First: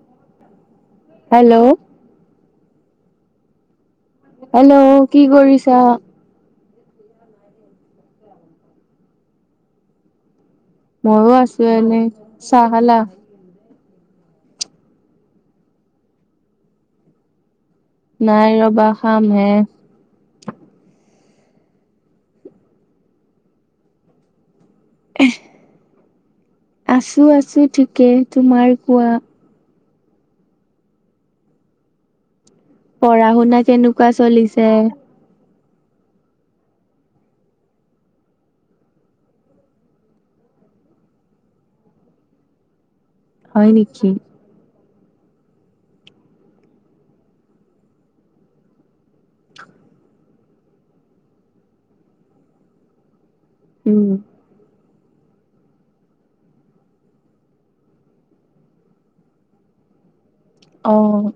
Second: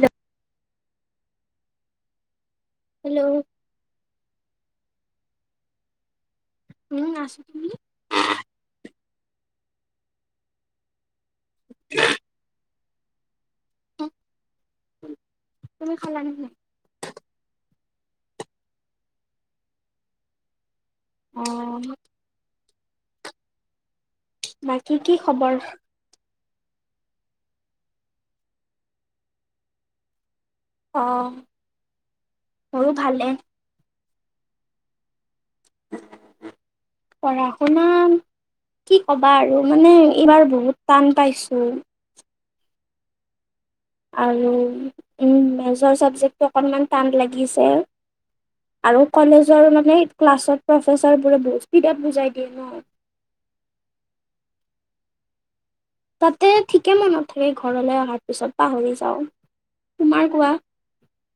Hello hello. Hello. Hello. কি কৰিছা। ঊম না [unintelligible] ময়ো আছোঁ এনেই। চাহ খালা? তুমি খালা নে নাই? নাই ৰ'বা, খাম হে। অ'। বাকী কি খবৰ? আছোঁ, আছোঁ ঠিকে। তোমাৰ কোৱা? অ'। মোৰো ভালে পঢ়া-শুনা কেনেকুৱা চলিছে? পঢ়া-শুনা কি ক'বা আৰু মানে এইবাৰ বহুত টান পাইছোঁ। হয় নেকি? ঊম, মেজৰ চাবজেক্টটো অকনমান টান লাগিছে। আৰু কলেজৰ মানে ক্লাছত প্ৰফেচাৰবোৰে বহুত স্পীডত বুজাই দিয়ে ন'। ঊম। তাতে ঠিকে মনত থাকে ঘৰলৈ অহাৰ পিছত পাহৰি যাওঁ। তোমাৰ কোৱা? অ'।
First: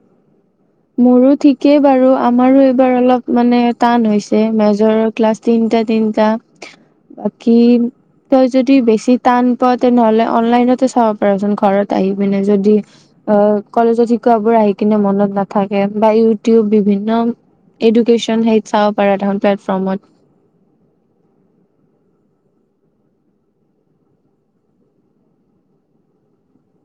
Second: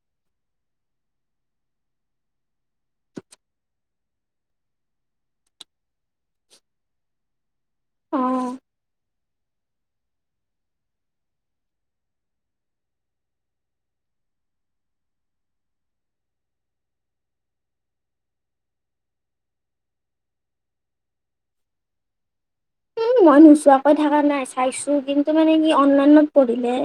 মোৰো ঠিকেই বাৰু আমাৰো এইবাৰ অলপ মানে টান হৈছে মেজৰৰ ক্লাছ তিনটা তিনটা। বাকী অ তই যদি বেছি টান পোৱা তেনেহলে অনলাইনতে চাব পাৰচোন ঘৰত আহি পিনে যদি কলেজত শিকোৱাবোৰ আহি কিনে মনত নাথাকে, বা ইউটিউব বিভিন্ন এডুকেশ্যন হেইত চাব পৰা দেখোন প্লেটফৰ্মত। উম মই নোচোৱাকৈ থকা নাই চাইছো কিন্তু মানে কি অনলাইনত পঢ়িলে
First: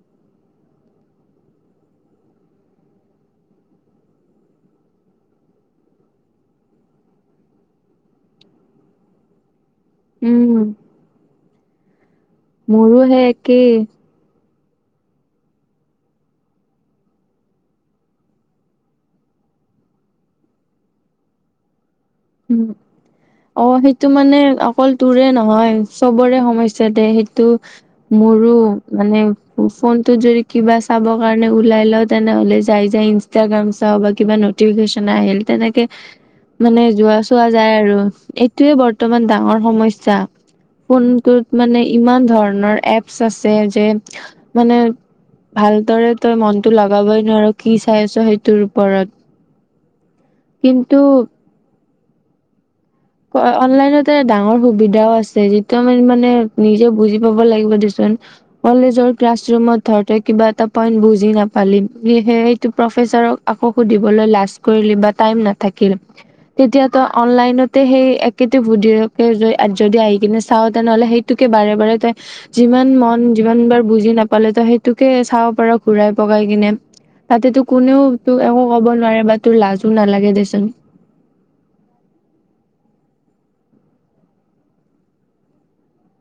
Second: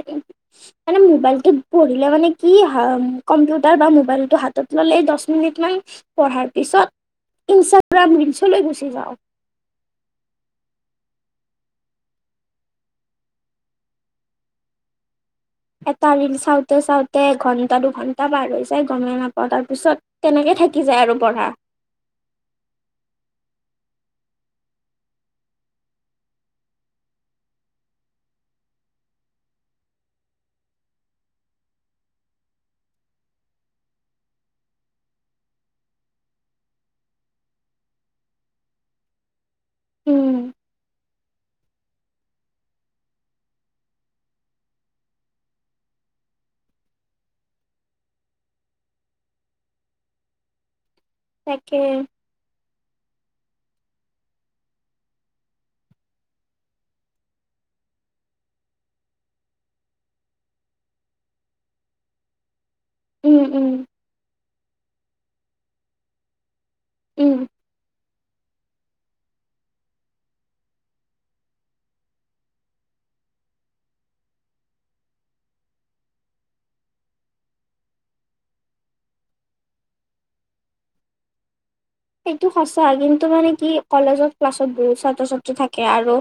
মানে মোবাইলটোত পঢ়িলে মানে কি হা, কম্পিউটাৰ বা মোবাইলটো হাতত ল'লে দচ মিনিটমান পঢ়াৰ পিছত, ইনচাগ্ৰাম ৰিলচলৈ গুচি যাওঁ। উম, মোৰো সেই একেই। এটা ৰিল চাওঁতে চাওঁতে এঘণ্টা-দুঘণ্টা পাৰ হৈ যায়, গমে নাপাওঁ তাৰপিছত তেনেকে থাকি যায় আৰু পঢ়া। উম। অ', সেইটো মানে অকল তোৰে নহয়, চবৰে সমস্যা দে সেইটো মোৰো মানে ফোনটোত যদি কিবা চাবৰ কাৰণে ওলাই লওঁ, তেনেহ'লে যাই যাই ইন টাগ্ৰাম চাও বা কিবা নতিফিকেচনে আহিল, তেনেকে মানে যোৱা চোৱা যায় আৰু, এইটোয়ে বৰ্তমান ডাঙৰ সমস্যা। উম ফোনটোত মানে ইমান ধৰণৰ এপছ আছে যে মানে ভালদৰে তই মনতো লগাবই নোৱাৰো কি চাই আছ' সেইটোৰ ওপৰত। কিন্তু তাকে। অনলাইনতে ডাঙৰ সুবিধাও আছে, যিটো আমি মানে নিজে বুজি পাব লাগিব দেচোন। কলেজৰ ক্লাছ ৰুমত ধৰ তই কিবা এটা পইন্ট বুজি নাপালি, প্লি সেই প্ৰফেচাৰক উম উম আকৌ সুধিবলৈ লাজ কৰিলি বা টাইম নাথাকিল। তেতিয়া তই উম অনলাইনত সেই একেতো ভুদৰিকে যদি আহি কিনে চাৱ তেনেহ'লে সেইটোকে বাৰে বাৰে তই যিমান মন যিমান বাৰ বুজি নাপালেতো সেইটোকে চাব পাৰ ঘূৰাই পকাই কিনে। তাতেতো কোনেও তোক একো ক'ব নোৱাৰে বা তোৰ লাজো নালাগে দেচোন। সেইটো সঁচা কিন্তু মানে কি কলেজত ক্লাছত বহুত ছাত্ৰ ছাত্ৰী থাকে আৰু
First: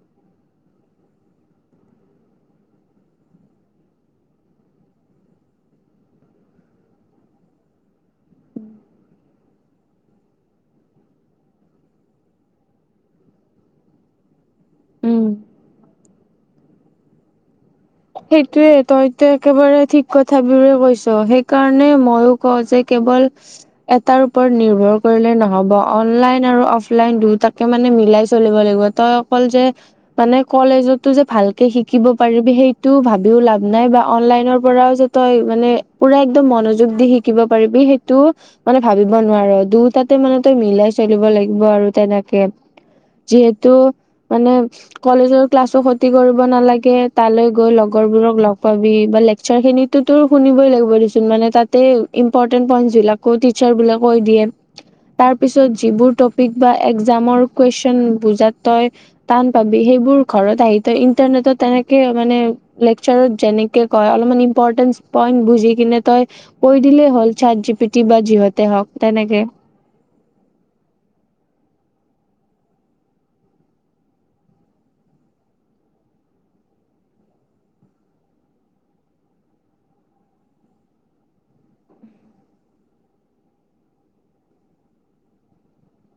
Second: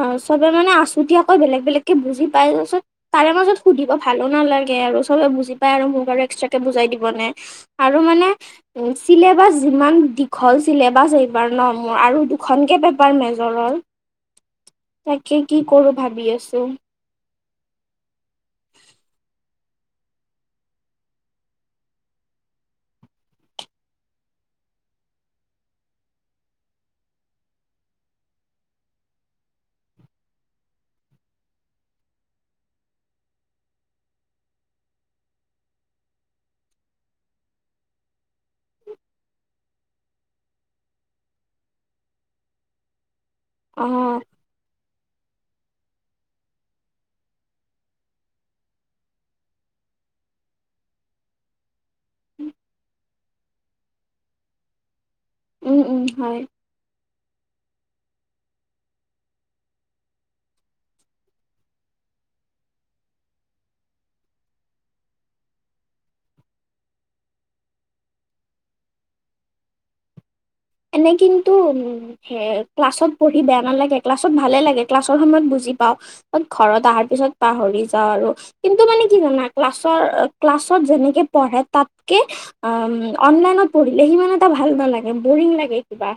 অ', চবে মানে আছুতীয়াকৈ বেলেগ বেলেগকে বুজি পায় তাৰপিছত তাৰে মাজত সুধিব ভালো নালাগে আৰু চবে বুজি পায় আৰু মোক আৰু এক্সট্ৰাকে বুজাই দিবনে। আৰু মানে উম চিলেবাছ যিমান দীঘল চিলেবাছ এইবাৰ ন মোৰ আৰু দুখনকে পেপাৰ মেজৰৰ। উম তাকে কি কৰো ভাবি আছো। সেইটোয়ে তইতো একেবাৰে ঠিক কথাবোৰে কৈছো সেইকাৰণে ময়ো কওঁ যে কেৱল এটাৰ ওপৰত নিৰ্ভৰ কৰিলে নহ'ব অনলাইন আৰু অফলাইন দুয়টাকে মানে মিলাই চলিব লাগিব। তই অকল যে মানে কলেজতো যে ভালকে শিকিব পাৰিবি সেই টো ভাবিও লাভ বা অনলাইনৰ পৰাও যে মানে পুৰা একদম মনোযোগ দি শিক শিকিব পাৰিবি সেইটো মানে ভাবিব নোৱাৰো দুটাতে মানে তই মিলাই চলিব লাগিব আৰু তেনেকে। যিহেতু অ মানে কলেজৰ ক্লাছো খতি কৰিব নালাগে তালৈ গৈ লগৰ বোৰক লগ পাবি বা লেকচাৰখিনিতো তো শুনিবই লাগিব দেচোন মানে তাত ইমপৰ্টেন্স পইন্টচবিলাকো টিচাৰবিলাকে কৈ দিয়ে। তাৰপিছত উম উম যিবোৰ হয় টপিক বা একজামৰ কুৱেশন বুজাত তই টান পাবি সেইবোৰ ঘৰত আহি ইন্টাৰনেটত তেনেকে মানে লেকচাৰত যেনেকে কয় অলপমান ইম্পৰ্টেন্স পইণ্ট বুজি কিনে তই কৈ দিলেই হ'ল চাত জিপিটি বা যিহতে হওঁক তেনেকে। এনেই কিন্তু উম সেই ক্লাছত পঢ়ি বেয়া নালাগে ক্লাছত ভালে লাগে ক্লাছৰ সময়ত বুজি পাওঁ। ঘৰত অহাৰ পিছত পাহৰি যাওঁ আৰু। কিন্তু মানে কি জানা ক্লাছৰ ক্লাছত যেনেকে পঢ়ে তাতকে অ', অনলাইনত পঢ়িলে সিমান এটা ভাল নালাগে বৰিং লাগে কিবা।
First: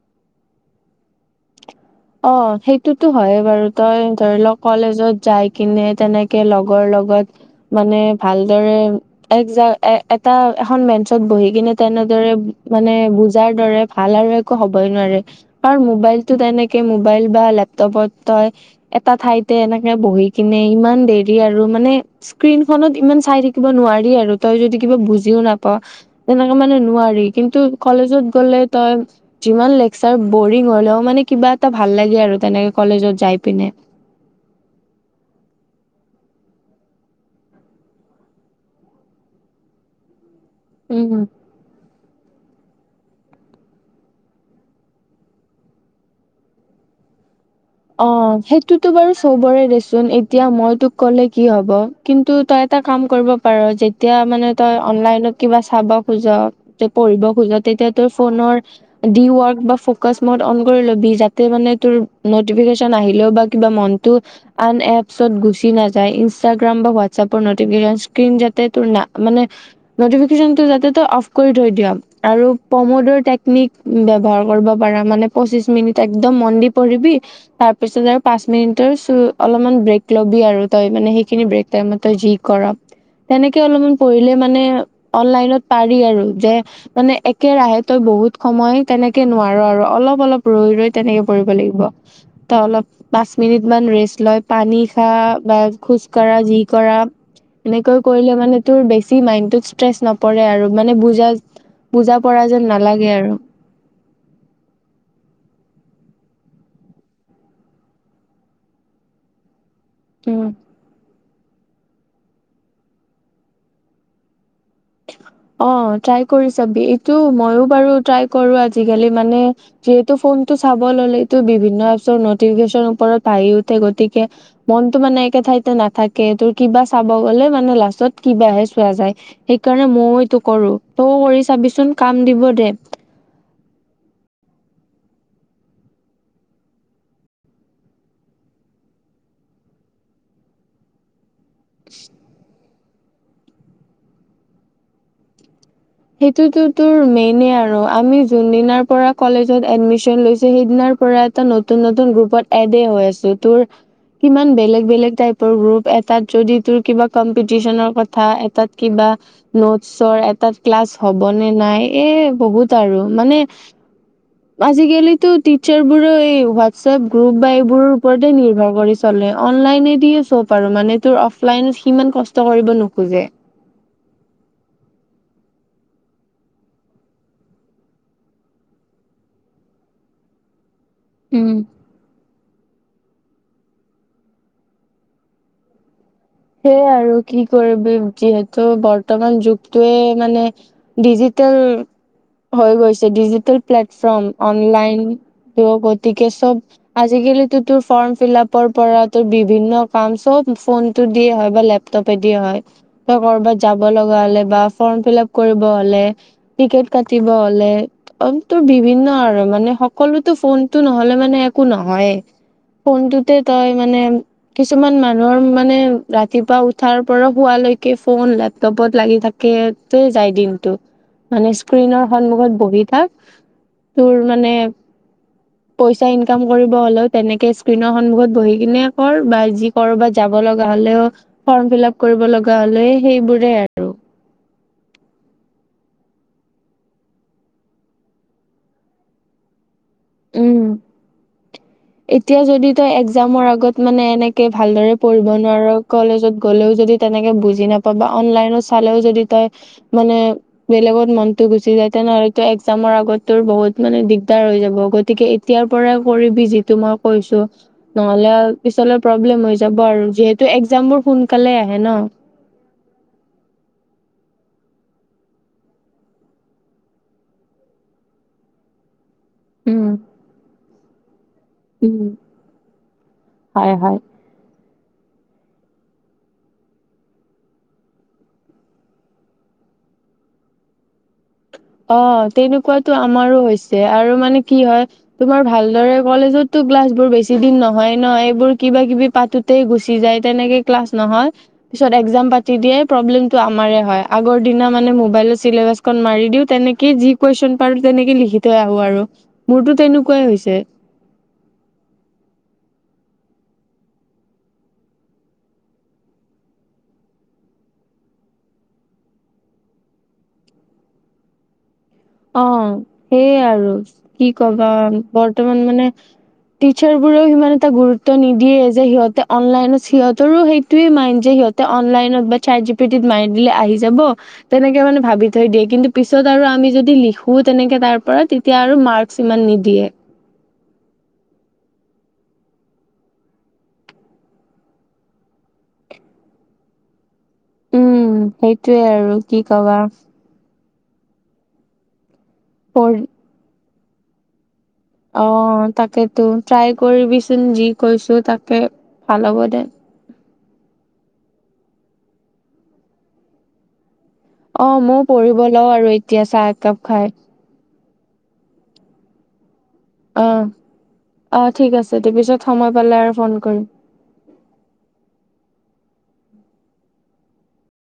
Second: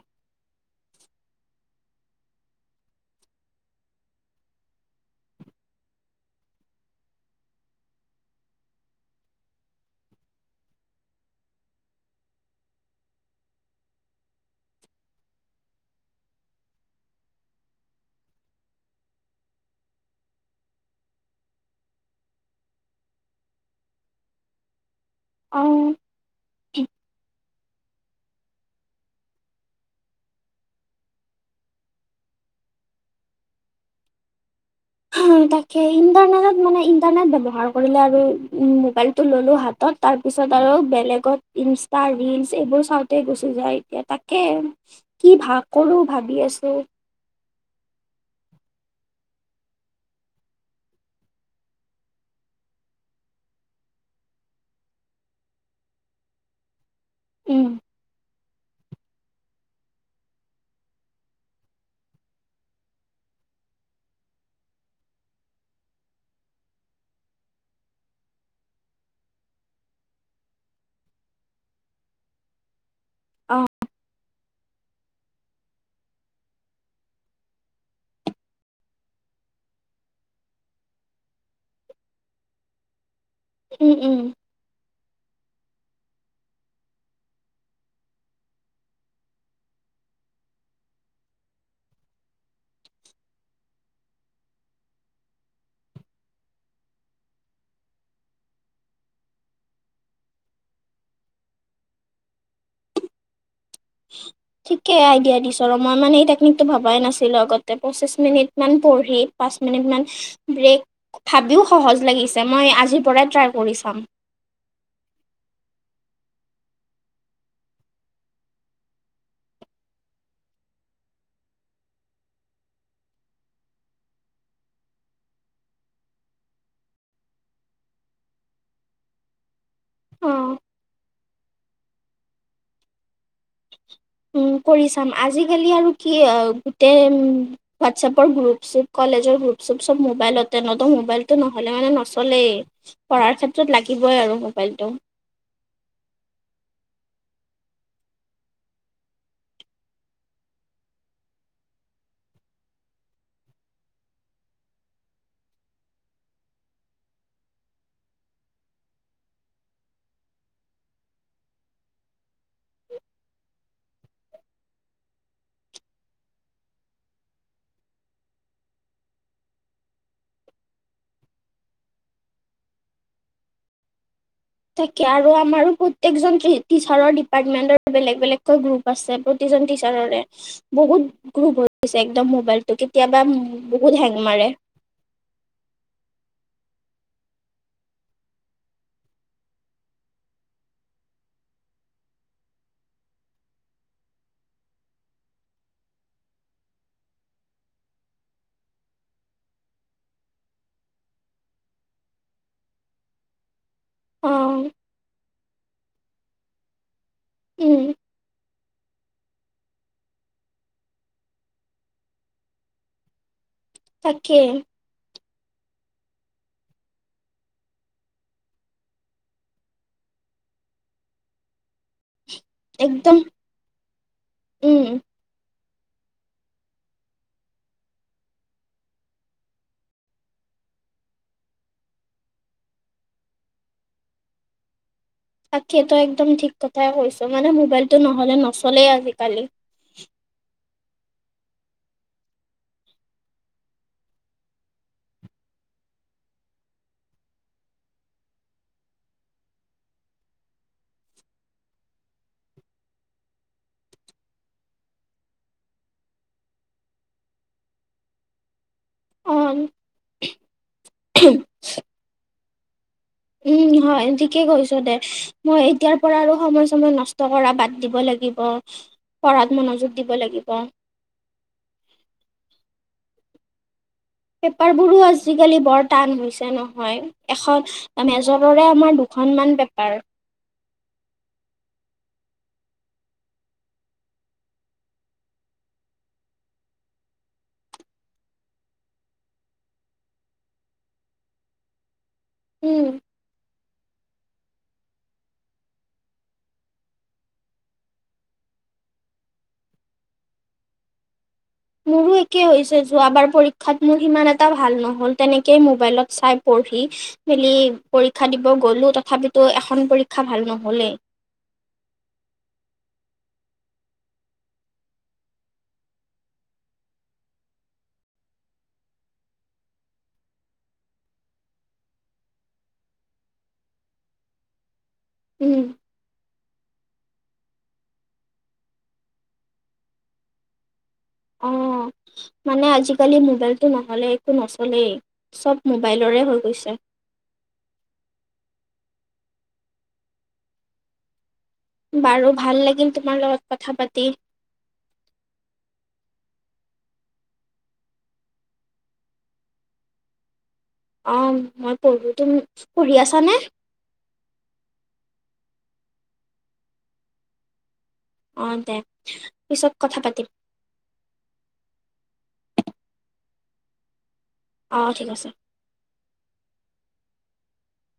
অ', সেইটোতো হয়ে বাৰু তই ধৰি ল কলেজত যায় কিনে তেনেকে লগৰ লগত মানে ভালদৰে একজাম এ এটা এখন বেঞ্চত বহি কিনে তেনেদৰে মানে বুজাৰ দৰে ভাল আৰু হ'বই নোৱাৰে কাৰণ মোবাইলতো তেনেকে মোবাইল বা লেপটপত তই এটা ঠাইতে এনেকে বহি কিনে ইমান দেৰি আৰু মানে স্ক্ৰীনখনত ইমান চাই থাকিব নোৱাৰি আৰু তই যদি কিবা বুজি ও অ নাপাওঁ তেনেকে মানে নোৱাৰি। কিন্তু কলেজত গ'লে তই যিমান লেকচাৰ বৰিং হ'লে মানে কিবা ভাল লাগে আৰু তেনেকে কলেজত যায় পিনে। তাকে ইণ্টাৰনেটত মানে ইণ্টাৰনেট ব্যৱহাৰ কৰিলে আৰু মোবাইলটো ল'লো হাতত। তাৰ পিছত আৰু উম বেলেগত ইনষ্টা ৰিলচ এইবোৰ চাওঁতে গুচি যায় এতিয়া তাকে। কি ভাগ কৰোঁ ভাবি আছোঁ। অ', সেইটোতো বাৰু চবৰে দেচোন এতিয়া মই তোক কলে কি হ'ব। কিন্তু তই এটা কাম কৰিব পাৰ যেতিয়া মানে তই অনলাইনত কিবা চাব খোজো। তে পঢ়িব খোজা উম তেতিয়া তোৰ ফোনৰ দি ৱৰ্ক বা ফকাছ মুঠ অন কৰি ল'বি যাতে মানে তোৰ নোট নটিফিকেচন আহিলেও বা কিবা মনটো- আন এপছট গুচি নাযায়, ইনষ্টাগ্ৰাম বা হোৱাটছএপৰ নটিফিকেচন স্ক্ৰীন যাতে তোৰ না মানে- নটিফিকেচনৰ ডাটাটো অফ কৰি থৈ দিয়া আৰু পৰ্মোট- টোৰ অ টেকনিক ব্যৱহাৰ কৰিব পাৰা মানে, পঁচিশ মিনিট একদম মন দি পঢ়িবি, - তাৰপিছত আৰু পাঁচ মিনিটৰ অলমান ব্ৰেক ল'বি আৰু তই মানে সেইখিনি ব্ৰেক টাইমতে তই যি কৰ। তেনেকে অলমান উম, উম। পঢ়িলে মানে অনলাইনত পাৰি আৰু যে- মানে একেৰাহে তই বহুত সময় তেনেকে নোৱাৰো আৰু, অলপ অলপ ৰৈ ৰৈ তেনেকে পঢ়িব লাগিব। তয় অলপ- পাঁচ মিনিট মান ৰেষ্ট লৈ পানী খা বা খোজ কঢ়া যি কৰা, - এনেকৈ কৰিলে মানে তোৰ বেছি মাইডত ষ্ট্ৰেচ নপৰে আৰু মানে বুজা- বুজা পৰা যেন নালাগে আৰু। [inaudible] ঠিকেই আইডিয়া দিছো আৰু মই মানে এই টেকনিকটো ভবাই নাছিলো আগতে পঁচিছ মিনিট মান পঢ়ি- পাঁচ মিনিট মান- উম' ব্ৰেক ভাবিও সহজ লাগিছে, মই আজিৰ পৰাই ট্ৰাই কৰি চাম। অঁ' ট্ৰাই কৰি চাবি, এইটো মইও বাৰু ট্ৰাই কৰো আজিকালি মানে- যিহেতু ফোনটো চাব ললেটো বিভিন্ন এপচৰ নটিফিকেশচনৰ ওপৰত বাঢ়ি উঠে, গতিকে- মনটো মানে একে ঠাইতে নাথাকে, তোৰ কিবা চাব গ'লে মানে লাষ্টত কিবাহে চোৱা যায়। সেইকাৰণে ময়ো এইটো অ', কৰো, তইও কৰি চাবিচোন কাম দিব দে। উম' কৰি চাম, আজিকালি আৰু কি আৰু গোটেই- হোৱাটছএপৰ গ্ৰুপ চুপ কলেজৰ গ্ৰুপ চুপ চব মোবাইলটে ন তো মোবাইল- টো নহ'লে মানে নচলেই, পঢ়াৰ ক্ষেত্ৰত লাগিবই আৰু মোবাইলটো। সেইটোতো তোৰ মেইনে আৰু আমি যোন দিনাৰ পৰা কলেজত এডমিচন লৈছো সেইদিনাৰ পৰা- এটা নতুন নতুন গ্ৰুপত এডে হৈ আছো, তোৰ- কিমান বেলেগ বেলেগ টাইপৰ গ্ৰুপ এটাত যদি তোৰ কিবা কম্পিটিচনৰ কথা এটাত কিবা। নোটছৰ, এটাত ক্লাছ হ'বনে নাই। এ বহুত আৰু মানে- আজিকালিতো টিচাৰবোৰো এই হোৱাটছএপ গ্ৰুপ বা এইবোৰৰ ওপৰতে নিৰ্ভৰ কৰি- চলে, অনলাইনে দিয়ে সব আৰু মানে তোৰ অফলাইন সিমান কষ্ট কৰিব নোখোজে। তাকে আৰু আমাৰো প্ৰত্যেকজন টিচাৰৰ ডিপাৰ্টমেন্টৰ বেলেগ বেলেগকৈ গ্ৰুপ- আছে প্ৰতিজন টিচাৰৰে, বহুত- উম। গ্ৰুপ হৈ গৈছে একদম মোবাইলটো কেতিয়াবা বহুত হেং মাৰে। সেইয়া আৰু কি কৰিবি, যিহেতু বৰ্তমান যুগটোৱে মানে- ডিজিটেল হৈ গৈছে, ডিজিটেল প্লেটফৰ্ম অনলাইন। গতিকে চব- আজিকালিটো তোৰ ফৰ্ম ফিলাপৰ পৰা তোৰ বিভিন্ন কাম চব ফোন- টো দিয়ে হয় বা লেপটপ দি হয়, তোৰ কৰবাত যাব লগা অ হ'লে বা ফৰ্ম ফিলাপ- কৰিব হ'লে, টিকেট কাটিব উম হ'লে- তোৰ বিভিন্ন আৰু মানে সকলোতো ফোনটো নহ'লে মানে একো নহয়েই। ফোনটোতে তয় মানে তাকে কিছুমান মানুহৰ মানে, - ৰাতিপুৱা উঠাৰ পৰা শুৱালৈকে ফোন লেপটপত লাগি থাকে টেই যায় দিনটো। মানে স্ক্ৰীনৰ সন্মুখত বহি থাক, একদম তোৰ মানে- উম পইচা ইনকাম কৰিব হ'লেও তেনেকে স্ক্ৰীণৰ সন্মুখত বহি কিনে কৰ বা যি কৰবাত যাব লগ- লগা হ'লেও, ফৰ্ম ফিলাপ কৰিব লগা হ'লেও সেইবোৰে আৰু। তাকেই তয় একদম ঠিক কথাই কৈছ, মানে মোবাইলটো নহ'লে নচলেই আজিকালি। উম, এতিয়া যদি তই একজামৰ আগত মানে এনেকে ভালদৰে পঢ়িব নোৱাৰা কলেজত গ'লেও যদি তেনেকে বুজি নাপাবা, অনলাইনত চালেও যদি তই মানে বেলেগত মনটো গুচি যায়, তেনেহ'লে তো একজামৰ আগত তোৰ বহুত মানে দিগদাৰ হৈ যাব। গতিকে এতিয়াৰ পৰাই কৰিবি যিটো মই কৈছো, নহ'লে আ পিছলে অ প্ৰব্লেম হৈ যাব আৰু যিহেতু একজাম বোৰ সোনকালে আহে ন'। উম, হয় ঠিকেই কৈছা দে, মই এতিয়াৰ পৰা আৰু সময় চময় নষ্ট কৰা বাদ দিব লাগিব। [unintelligible] পঢ়াত উম, মনোযোগ দিব লাগিব। উম, হয় হয়। পেপাৰবোৰো আজিকালি বৰ টান হৈছে নহয়, এখন মেজৰৰে আমাৰ দুখনমান পেপাৰ। অ', তেনেকুৱাটো আমাৰো হৈছে, আৰু মানে কি হয় তোমাৰ ভালদৰে কলেজতো ক্লাছ বোৰ বেছি দিন নহয় ন', এইবোৰ কিবা কিবি পাতো তেই গুচি যায়, তেনেকে ক্লাছ নহয়, পিছত একজাম পাতি উম দিয়াই প্ৰব্লেমটো আমাৰে হয়। আগৰ দিনত মোবাইলত চিলেবাচখন মাৰি দিও তেনেকেই যি কুৱেশ্যন পাৰো তেনেকে লিখি থৈ আহো আৰু। মোৰতো তেনেকুৱাই হৈছে। মোৰো একেই হৈছে, যোৱাবাৰ পৰীক্ষাত মোৰ ইমান এটা ভাল নহ'ল, তেনেকেই মোবাইলত চাই পঢ়ি মেলি পৰীক্ষা দিব গ'লো তথাপিতো এখন পৰীক্ষা ভাল নহলেই। অ', সেইয়ে আৰু কি কবা? বৰ্তমান মানে টিচাৰ বোৰেও সিমান এটা গুৰুত্ব নিদিয়ে, যে সিহঁতে অনলাইনত সিহঁতৰো সেইটোৱে মাইন যে সিহঁত অনলাইন বা চাত জি পিটিত মাৰি দিলে আহি যাব, তেনেকে মানে ভাবি থৈ উম দিয়ে, কিন্তু পিছত আৰু আমি যদি লিখোঁ তেনেকে তাৰ পৰা, তেতিয়া আৰু মাৰ্কচ ইমান নিদিয়ে। অঁ। মানে আজিকালি মোবাইলটো নহলে একো নচলেই, চব মোবাইলৰে হৈ গৈছে। উম, সেইটোৱে আৰু কি কবা। বাৰু ভাল লাগিল পঢ় তোমাৰ লগত কথা পাতি। অ', তাকেতো ট্ৰাই কৰিবিচোন যি কৈছো, তাকে ভাল হ'ব দে। অ', মই পঢ়ো, তুমি পঢ়ি আছা নে? অ', মইয়ো পঢ়িব লওঁ আৰু এতিয়া চাহ একাপ খাই। অ', দে পিছত কথা অ পাতিম। অ', ঠিক আছে দে, পিছত সময় পালে আৰু ফোন কৰিম। অ', ঠিক আছে।